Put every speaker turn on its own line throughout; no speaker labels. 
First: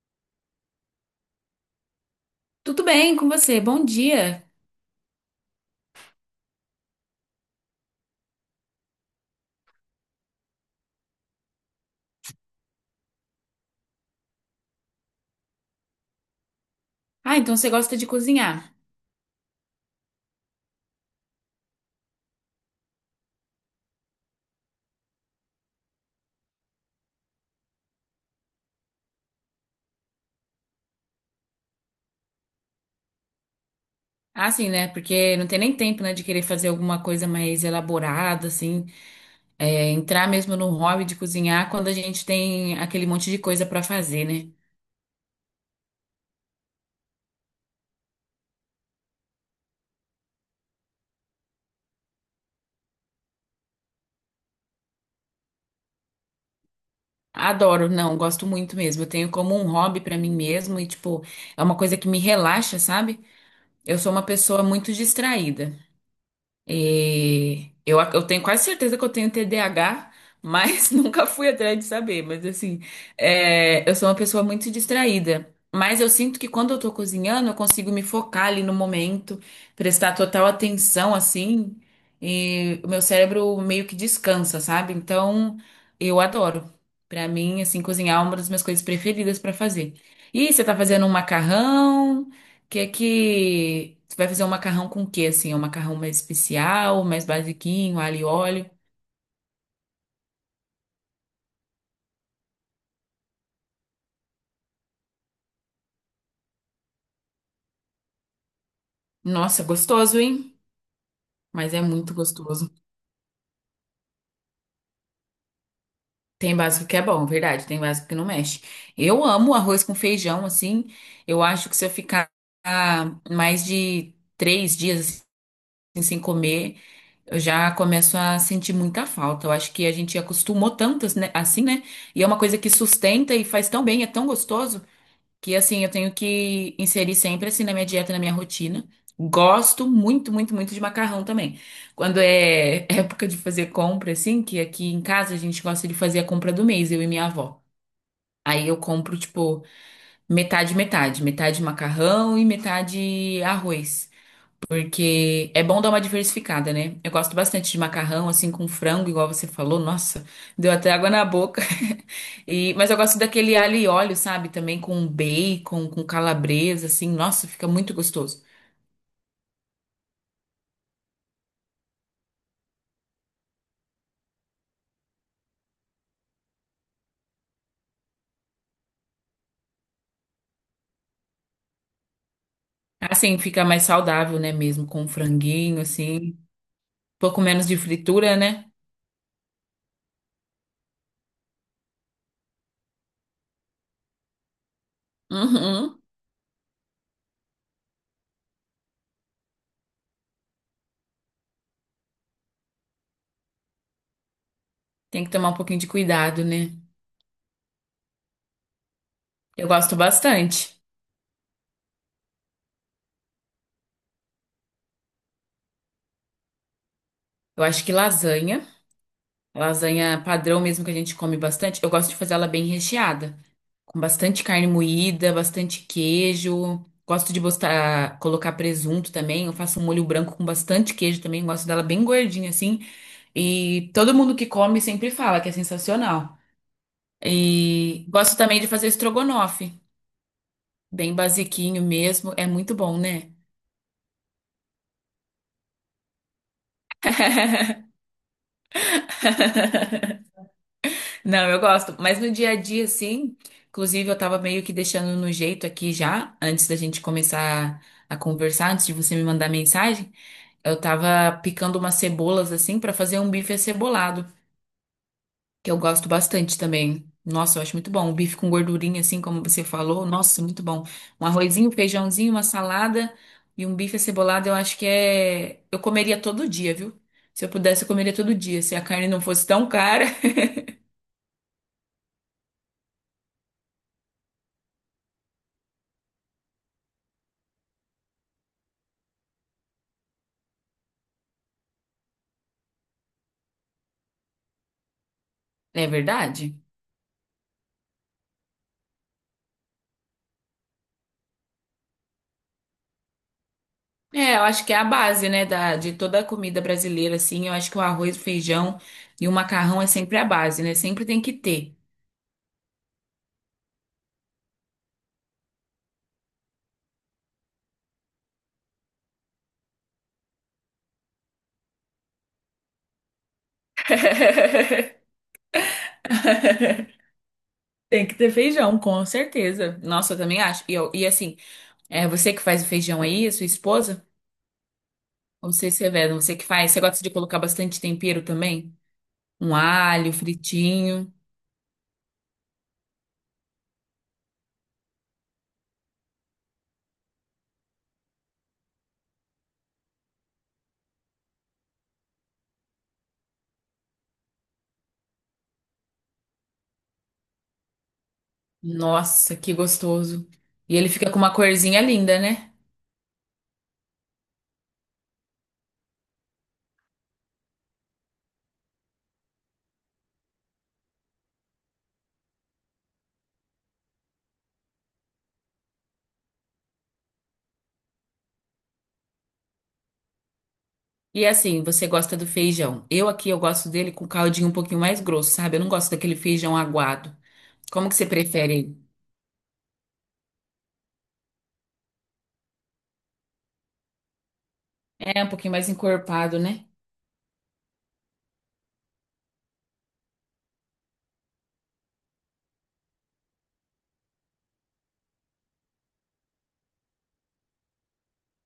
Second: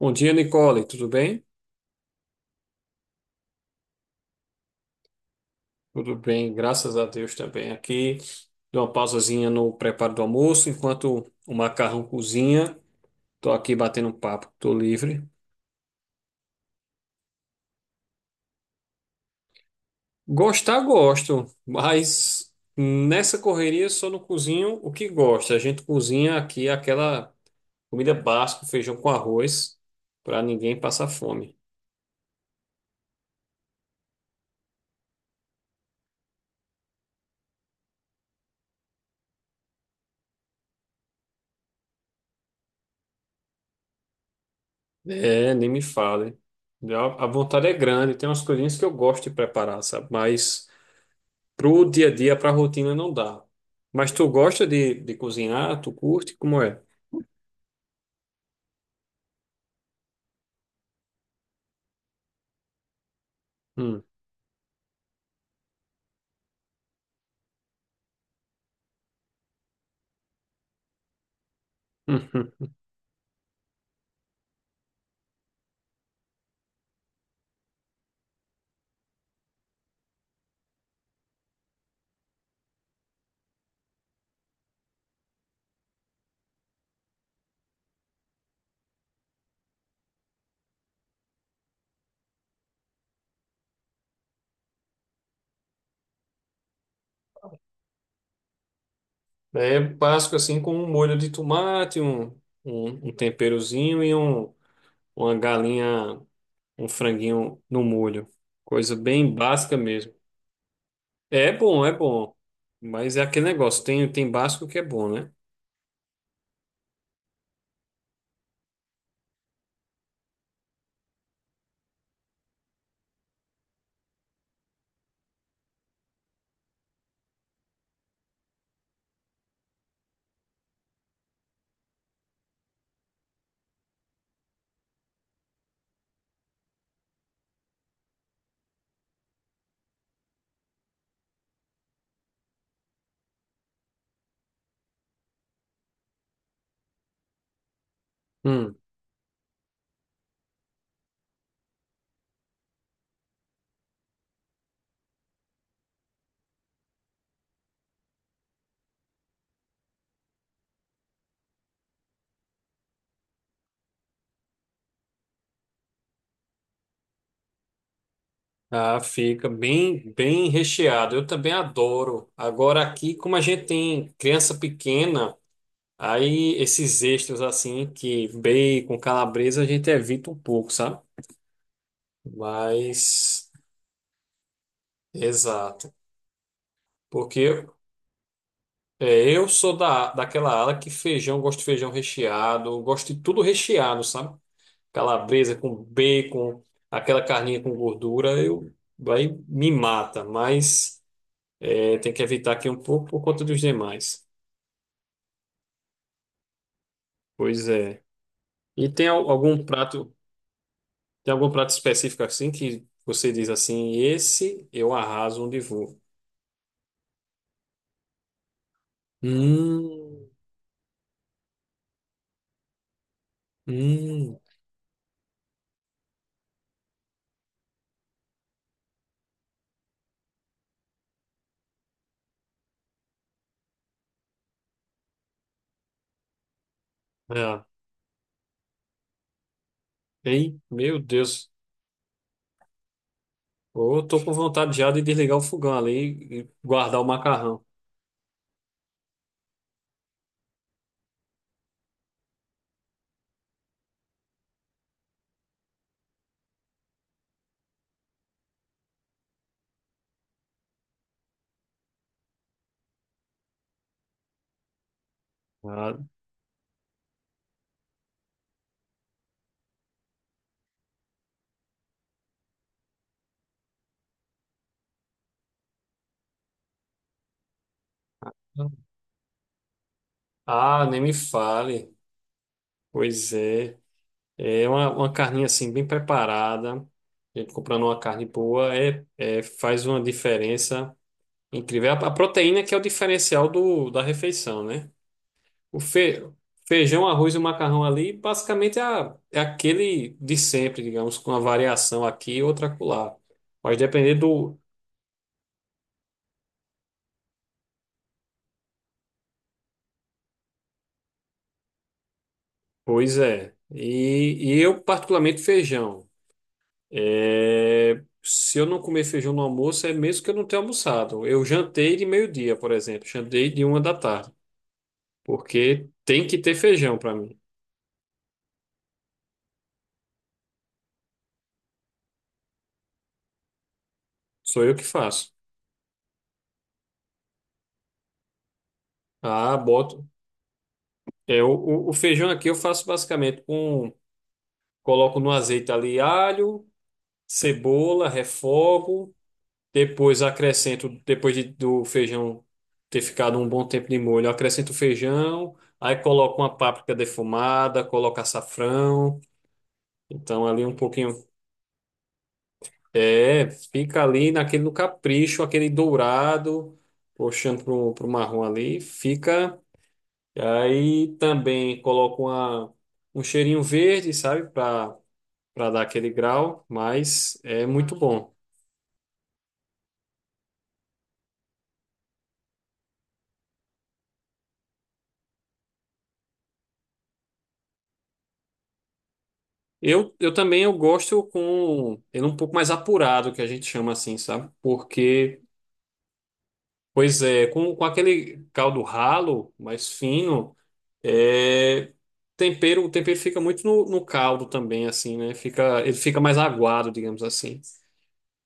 Bom dia, Nicole. Tudo bem?
Tudo bem com você? Bom dia.
Tudo bem, graças a Deus também. Aqui, dou uma pausazinha no preparo do almoço, enquanto o macarrão cozinha. Estou aqui batendo um papo, estou livre.
Ah, então você gosta de cozinhar.
Gostar, gosto, mas nessa correria só não cozinho o que gosta. A gente cozinha aqui aquela comida básica, feijão com arroz, para ninguém passar fome.
Ah, sim, né? Porque não tem nem tempo, né, de querer fazer alguma coisa mais elaborada, assim, entrar mesmo no hobby de cozinhar quando a gente tem aquele monte de coisa pra fazer, né?
É, nem me fale. A vontade é grande, tem umas coisinhas que eu gosto de preparar, sabe? Mas. Pro dia a dia, pra rotina, não dá. Mas tu gosta de cozinhar? Tu curte? Como é?
Adoro, não, gosto muito mesmo. Eu tenho como um hobby pra mim mesmo e, tipo, é uma coisa que me relaxa, sabe? Eu
Hum,
sou uma pessoa muito distraída. E eu tenho quase certeza que eu tenho TDAH, mas nunca fui atrás de saber. Mas
hum.
assim, eu sou uma pessoa muito distraída. Mas eu sinto que quando eu tô cozinhando, eu consigo me focar ali no momento, prestar total atenção, assim, e o meu cérebro meio que descansa, sabe? Então, eu adoro. Pra mim, assim, cozinhar é uma das minhas coisas preferidas pra fazer. E você tá fazendo um macarrão? Que é que você vai fazer um macarrão com o quê assim? É um macarrão mais especial, mais basiquinho, alho e óleo.
É básico assim, com um molho de tomate, um temperozinho e uma galinha, um franguinho no molho. Coisa bem
Nossa,
básica mesmo.
gostoso, hein?
É
Mas é
bom, é
muito
bom.
gostoso.
Mas é aquele negócio, tem básico que é bom, né?
Tem básico que é bom, verdade. Tem básico que não mexe. Eu amo arroz com feijão, assim. Eu acho que se eu ficar mais de três dias assim, sem comer, eu já começo a sentir muita falta. Eu acho que a gente acostumou tanto, né, assim, né? E é uma coisa que sustenta e faz tão bem, é tão gostoso, que assim eu tenho que inserir sempre assim na minha dieta, na minha rotina. Gosto muito, muito, muito de macarrão também. Quando é época de fazer compra, assim, que aqui em casa a gente gosta de fazer a compra do mês, eu e minha avó. Aí
Hum.
eu compro, tipo, metade, metade. Metade macarrão e metade arroz. Porque é bom dar uma diversificada, né? Eu gosto bastante de macarrão, assim, com frango, igual você falou. Nossa, deu até água na boca. Mas eu gosto daquele alho e óleo, sabe? Também com bacon, com calabresa, assim. Nossa, fica muito gostoso.
Ah, fica bem, bem recheado. Eu também adoro. Agora aqui, como a gente tem criança pequena, aí esses extras assim, que bacon, calabresa, a gente evita um pouco, sabe?
Assim,
Mas,
fica mais saudável, né? Mesmo com franguinho,
exato.
assim. Um
Porque
pouco menos de fritura, né?
eu sou daquela ala que feijão, gosto de feijão recheado, gosto de tudo recheado, sabe? Calabresa com
Uhum.
bacon, aquela carninha com gordura, eu, aí me mata, mas é, tem que evitar aqui um pouco por conta dos demais.
Tem que tomar um pouquinho de cuidado, né?
Pois é. E tem algum
Eu gosto
prato?
bastante.
Tem algum prato específico assim que você diz assim, esse eu arraso onde vou?
Eu acho que lasanha. Lasanha
Hum,
padrão mesmo que a gente come bastante. Eu gosto de fazer ela bem recheada, com
hum,
bastante carne moída, bastante queijo. Gosto de botar, colocar presunto também. Eu faço um molho branco com bastante queijo também. Gosto dela bem gordinha assim. E todo mundo que come sempre fala que é sensacional.
é.
E gosto também de fazer estrogonofe,
Ei, meu
bem
Deus.
basiquinho mesmo. É muito bom, né?
Eu tô com vontade já de desligar o fogão ali e guardar o macarrão.
Não, eu gosto, mas no dia a dia, sim. Inclusive, eu tava meio que deixando no jeito aqui já, antes da gente começar a conversar, antes de você me mandar mensagem. Eu tava picando umas cebolas assim pra fazer um bife acebolado, que eu
Ah,
gosto bastante também. Nossa, eu acho muito bom. Um bife com gordurinha, assim como você falou. Nossa, muito bom. Um arrozinho, um feijãozinho, uma salada e um bife acebolado, eu acho que é. Eu comeria todo dia, viu? Se eu pudesse, eu comeria todo dia. Se a carne não fosse tão cara.
ah, nem me fale. Pois é. É uma carninha assim bem preparada. A gente comprando uma carne boa é, é- faz uma diferença incrível. É a proteína que é o diferencial da refeição, né? O
É
fe-
verdade?
feijão, arroz e macarrão ali, basicamente é, a- é aquele de sempre, digamos, com uma variação aqui e outra acolá. Mas depender
É, eu
do.
acho que é a base, né, da, de toda a comida brasileira, assim. Eu acho que o arroz, o feijão e o macarrão é sempre a base, né? Sempre tem que ter.
Pois é. E eu, particularmente, feijão. É, se eu não comer feijão no almoço, é mesmo que eu não tenha almoçado. Eu jantei de meio-dia, por exemplo. Jantei de uma da tarde. Porque tem que ter feijão para mim.
Tem que ter feijão, com certeza. Nossa, eu também acho. E, e assim, é você que faz o feijão aí, a sua esposa?
Sou eu que faço.
Ou você, Severo, você que faz? Você gosta de colocar bastante tempero também? Um
Ah, boto.
alho fritinho.
É, o feijão aqui eu faço basicamente com. Coloco no azeite ali alho, cebola, refogo, depois acrescento, depois do feijão ter ficado um bom tempo de molho, eu acrescento o feijão, aí coloco uma páprica defumada, coloco açafrão,
Nossa, que gostoso.
então ali um
E ele fica com
pouquinho,
uma corzinha linda, né?
é, fica ali naquele no capricho, aquele dourado, puxando pro marrom ali, fica, aí também coloco um cheirinho verde, sabe, para dar aquele grau, mas é muito bom.
E assim, você gosta do feijão. Eu aqui, eu gosto dele com caldinho um pouquinho mais grosso, sabe? Eu não gosto daquele feijão aguado. Como que você prefere ele?
Eu gosto com ele um pouco mais apurado, que a gente chama assim, sabe?
É, um
Porque,
pouquinho mais encorpado, né?
pois é, com aquele caldo ralo, mais fino, é, tempero, o tempero fica muito no, no caldo também, assim, né? Fica, ele fica mais aguado, digamos assim.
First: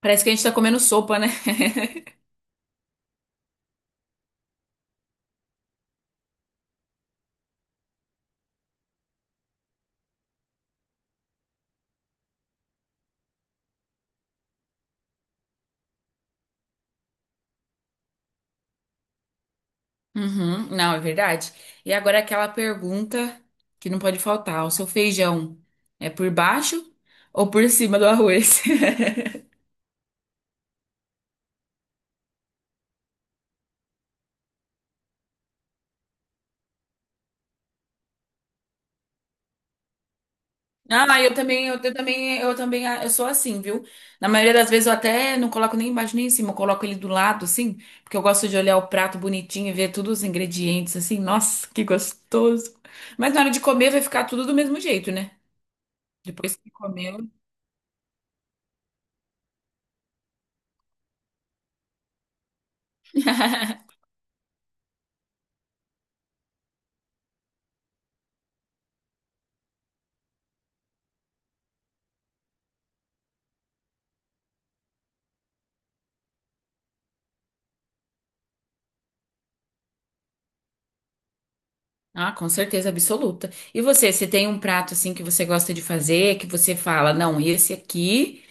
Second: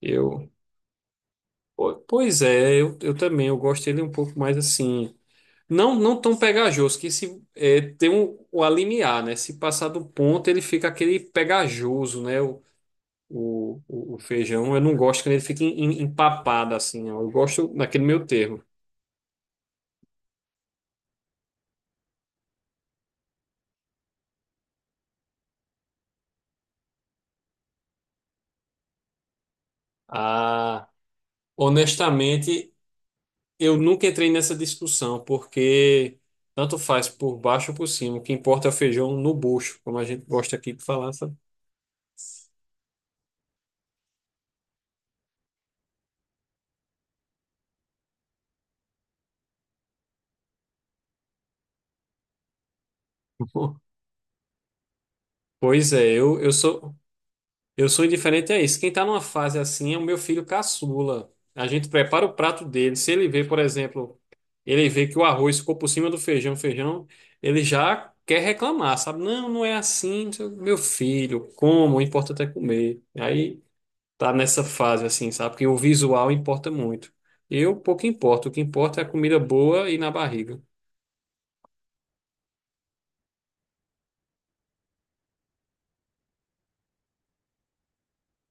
Parece que a gente
Eu,
tá comendo sopa, né?
po- pois é, eu também, eu gosto dele um pouco mais assim. Não, não tão pegajoso, que se é, tem um, o alimiar, né? Se passar do ponto, ele fica aquele pegajoso, né? O feijão. Eu não gosto quando ele fica empapado assim, ó. Eu gosto naquele meio termo.
Uhum, não, é verdade. E agora aquela pergunta que não pode faltar: o seu feijão é por baixo ou por cima do arroz?
Ah, honestamente, eu nunca entrei nessa discussão, porque tanto faz por baixo ou por cima. O que importa é o feijão no bucho, como a gente gosta aqui de falar,
Ah,
sabe?
eu também, ah, eu sou assim, viu? Na maioria das vezes eu até não coloco nem embaixo nem em cima, eu coloco ele do lado, assim, porque eu gosto de olhar o prato bonitinho e ver todos os ingredientes, assim, nossa, que gostoso. Mas na hora de comer vai ficar tudo do mesmo jeito, né?
Pois é, eu
Depois que
sou.
comeu.
Eu sou indiferente a isso. Quem está numa fase assim é o meu filho caçula. A gente prepara o prato dele. Se ele vê, por exemplo, ele vê que o arroz ficou por cima do feijão, ele já quer reclamar, sabe? Não, não é assim, não sei o quê. Meu filho, como, o importante é comer. Aí tá nessa fase assim, sabe? Porque o visual importa muito. Eu pouco importo, o que importa é a comida boa e na barriga.
Ah, com certeza absoluta. E você, você tem um prato, assim, que você gosta de fazer, que você fala, não, esse aqui.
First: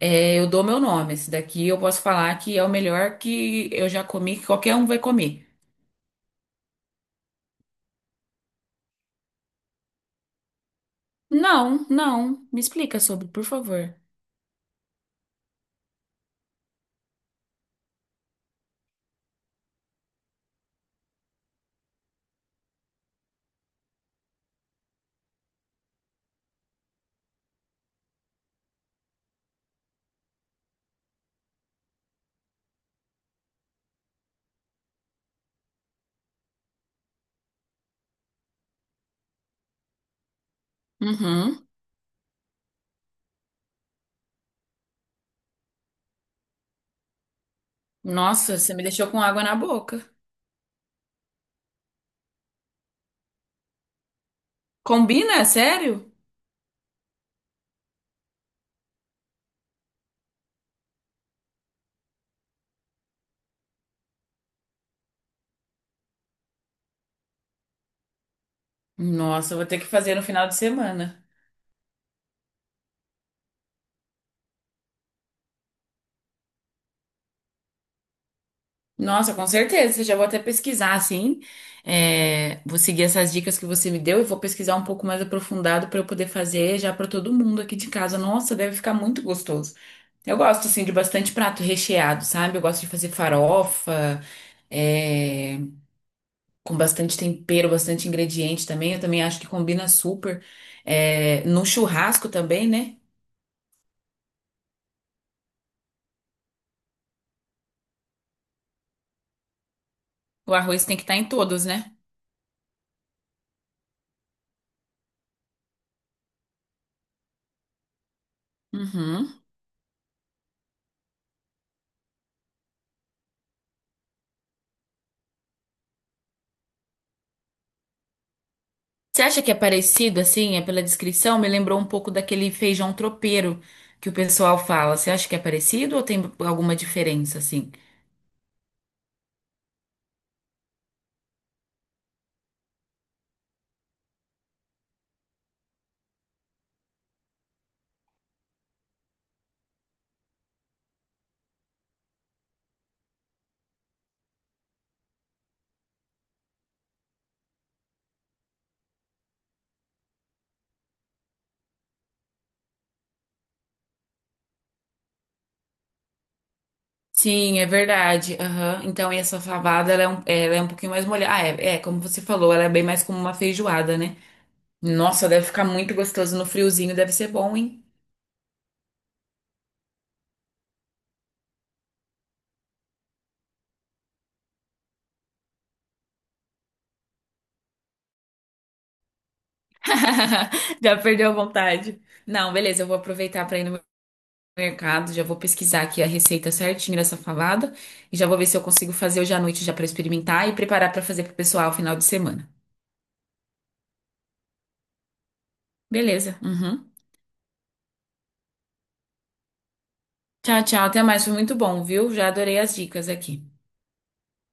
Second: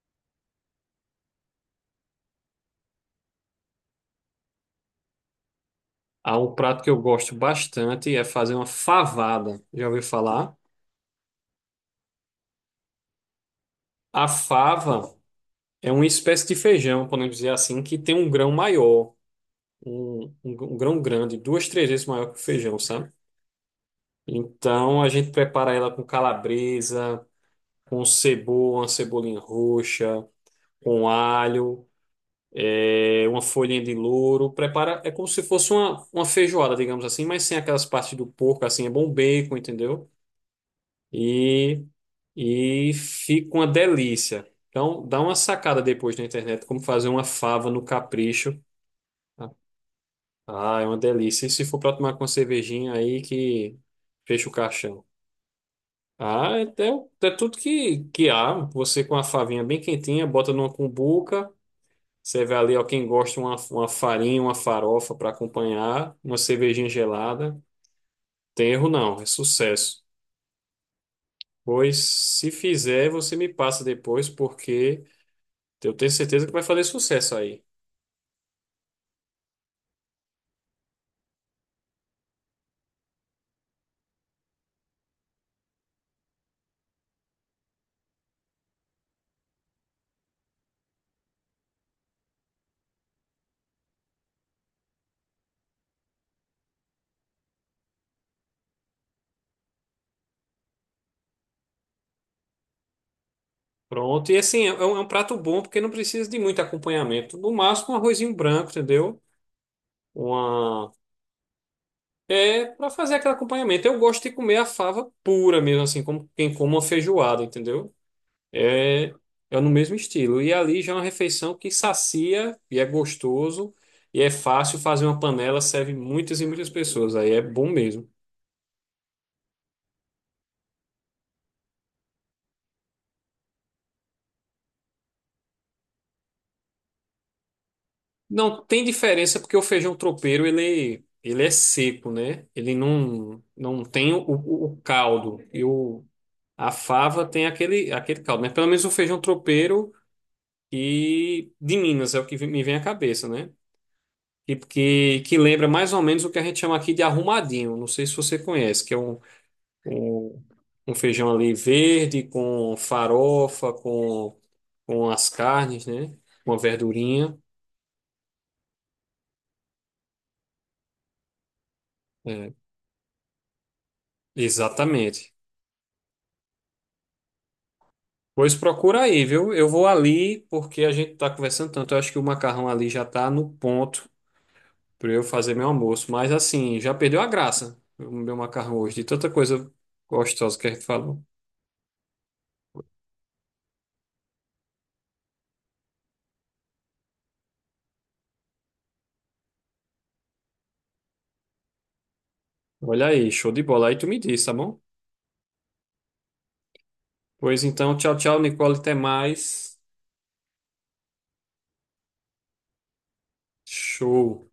É, eu dou meu nome. Esse daqui eu posso falar que é o melhor que eu já comi, que qualquer um vai comer.
Há um prato que eu gosto bastante é fazer uma favada. Já ouviu falar?
Não, não. Me explica sobre, por favor.
A fava. É uma espécie de feijão, podemos dizer assim, que tem um grão maior, um grão grande, duas, três vezes maior que o feijão, sabe? Então a gente prepara ela com calabresa, com cebola, uma cebolinha roxa, com alho, é, uma folhinha de louro. Prepara, é como se fosse uma feijoada, digamos assim, mas sem aquelas partes do porco, assim, é bom bacon, entendeu?
Uhum.
E, e fica uma delícia. Então dá uma sacada depois na internet como fazer uma fava no
Nossa,
capricho.
você me deixou com água na boca.
Ah, é uma delícia. E se for pra tomar com uma cervejinha aí que fecha o caixão?
Combina? É sério?
Ah, é, é, é tudo que há. Você com a favinha bem quentinha, bota numa cumbuca. Você vê ali, ó, quem gosta, uma farinha, uma farofa para acompanhar, uma cervejinha gelada. Tem erro não, é
Nossa, eu vou ter que
sucesso.
fazer no final de semana.
Pois se fizer, você me passa depois, porque eu tenho certeza que vai fazer sucesso aí.
Nossa, com certeza. Já vou até pesquisar, assim. É, vou seguir essas dicas que você me deu e vou pesquisar um pouco mais aprofundado para eu poder fazer já para todo mundo aqui de casa. Nossa, deve ficar muito gostoso. Eu gosto, assim, de bastante prato recheado, sabe? Eu gosto de fazer farofa, é, com bastante tempero, bastante ingrediente também. Eu também acho que combina super. É, no churrasco também, né?
Pronto, e assim, é um prato bom porque não precisa de muito acompanhamento. No máximo, um arrozinho branco, entendeu?
O arroz
Uma
tem que estar em todos, né?
é para fazer aquele acompanhamento. Eu gosto de comer a fava pura mesmo, assim, como quem come uma feijoada, entendeu? É,
Uhum.
é no mesmo estilo. E ali já é uma refeição que sacia e é gostoso e é fácil fazer uma panela, serve muitas e muitas pessoas. Aí é bom mesmo.
Você acha que é parecido, assim, é pela descrição? Me lembrou um pouco daquele feijão tropeiro que o pessoal fala. Você acha que é parecido ou tem alguma diferença, assim?
Não tem diferença porque o feijão tropeiro, ele é seco, né? Ele não, não tem o caldo. E o, a fava tem aquele caldo, né? Pelo menos o feijão tropeiro e de Minas é o que me vem à cabeça, né? Que lembra mais ou menos o que a gente chama aqui de arrumadinho. Não sei se você conhece, que é um, um feijão ali verde com farofa, com as carnes, né? Uma verdurinha.
Sim, é verdade. Aham. Então, e essa fabada, ela é um pouquinho mais molhada. Ah, é, é, como você
É,
falou, ela é bem mais como uma feijoada, né? Nossa,
exatamente.
deve ficar muito gostoso no friozinho, deve ser bom, hein?
Pois procura aí, viu? Eu vou ali porque a gente tá conversando tanto. Eu acho que o macarrão ali já tá no ponto para eu fazer meu almoço. Mas assim, já perdeu a graça o meu macarrão hoje, de tanta coisa gostosa que a gente
Já
falou.
perdeu a vontade. Não, beleza, eu vou aproveitar para ir no mercado, já vou pesquisar aqui a receita certinho dessa falada e já vou ver se eu consigo fazer hoje à noite já para experimentar e preparar para fazer pro pessoal final de semana.
Olha aí, show de bola. Aí tu me diz, tá bom?
Beleza. Uhum.
Pois então, tchau, tchau, Nicole, até mais.
Tchau, tchau. Até mais. Foi muito bom, viu? Já adorei as dicas aqui.
Show.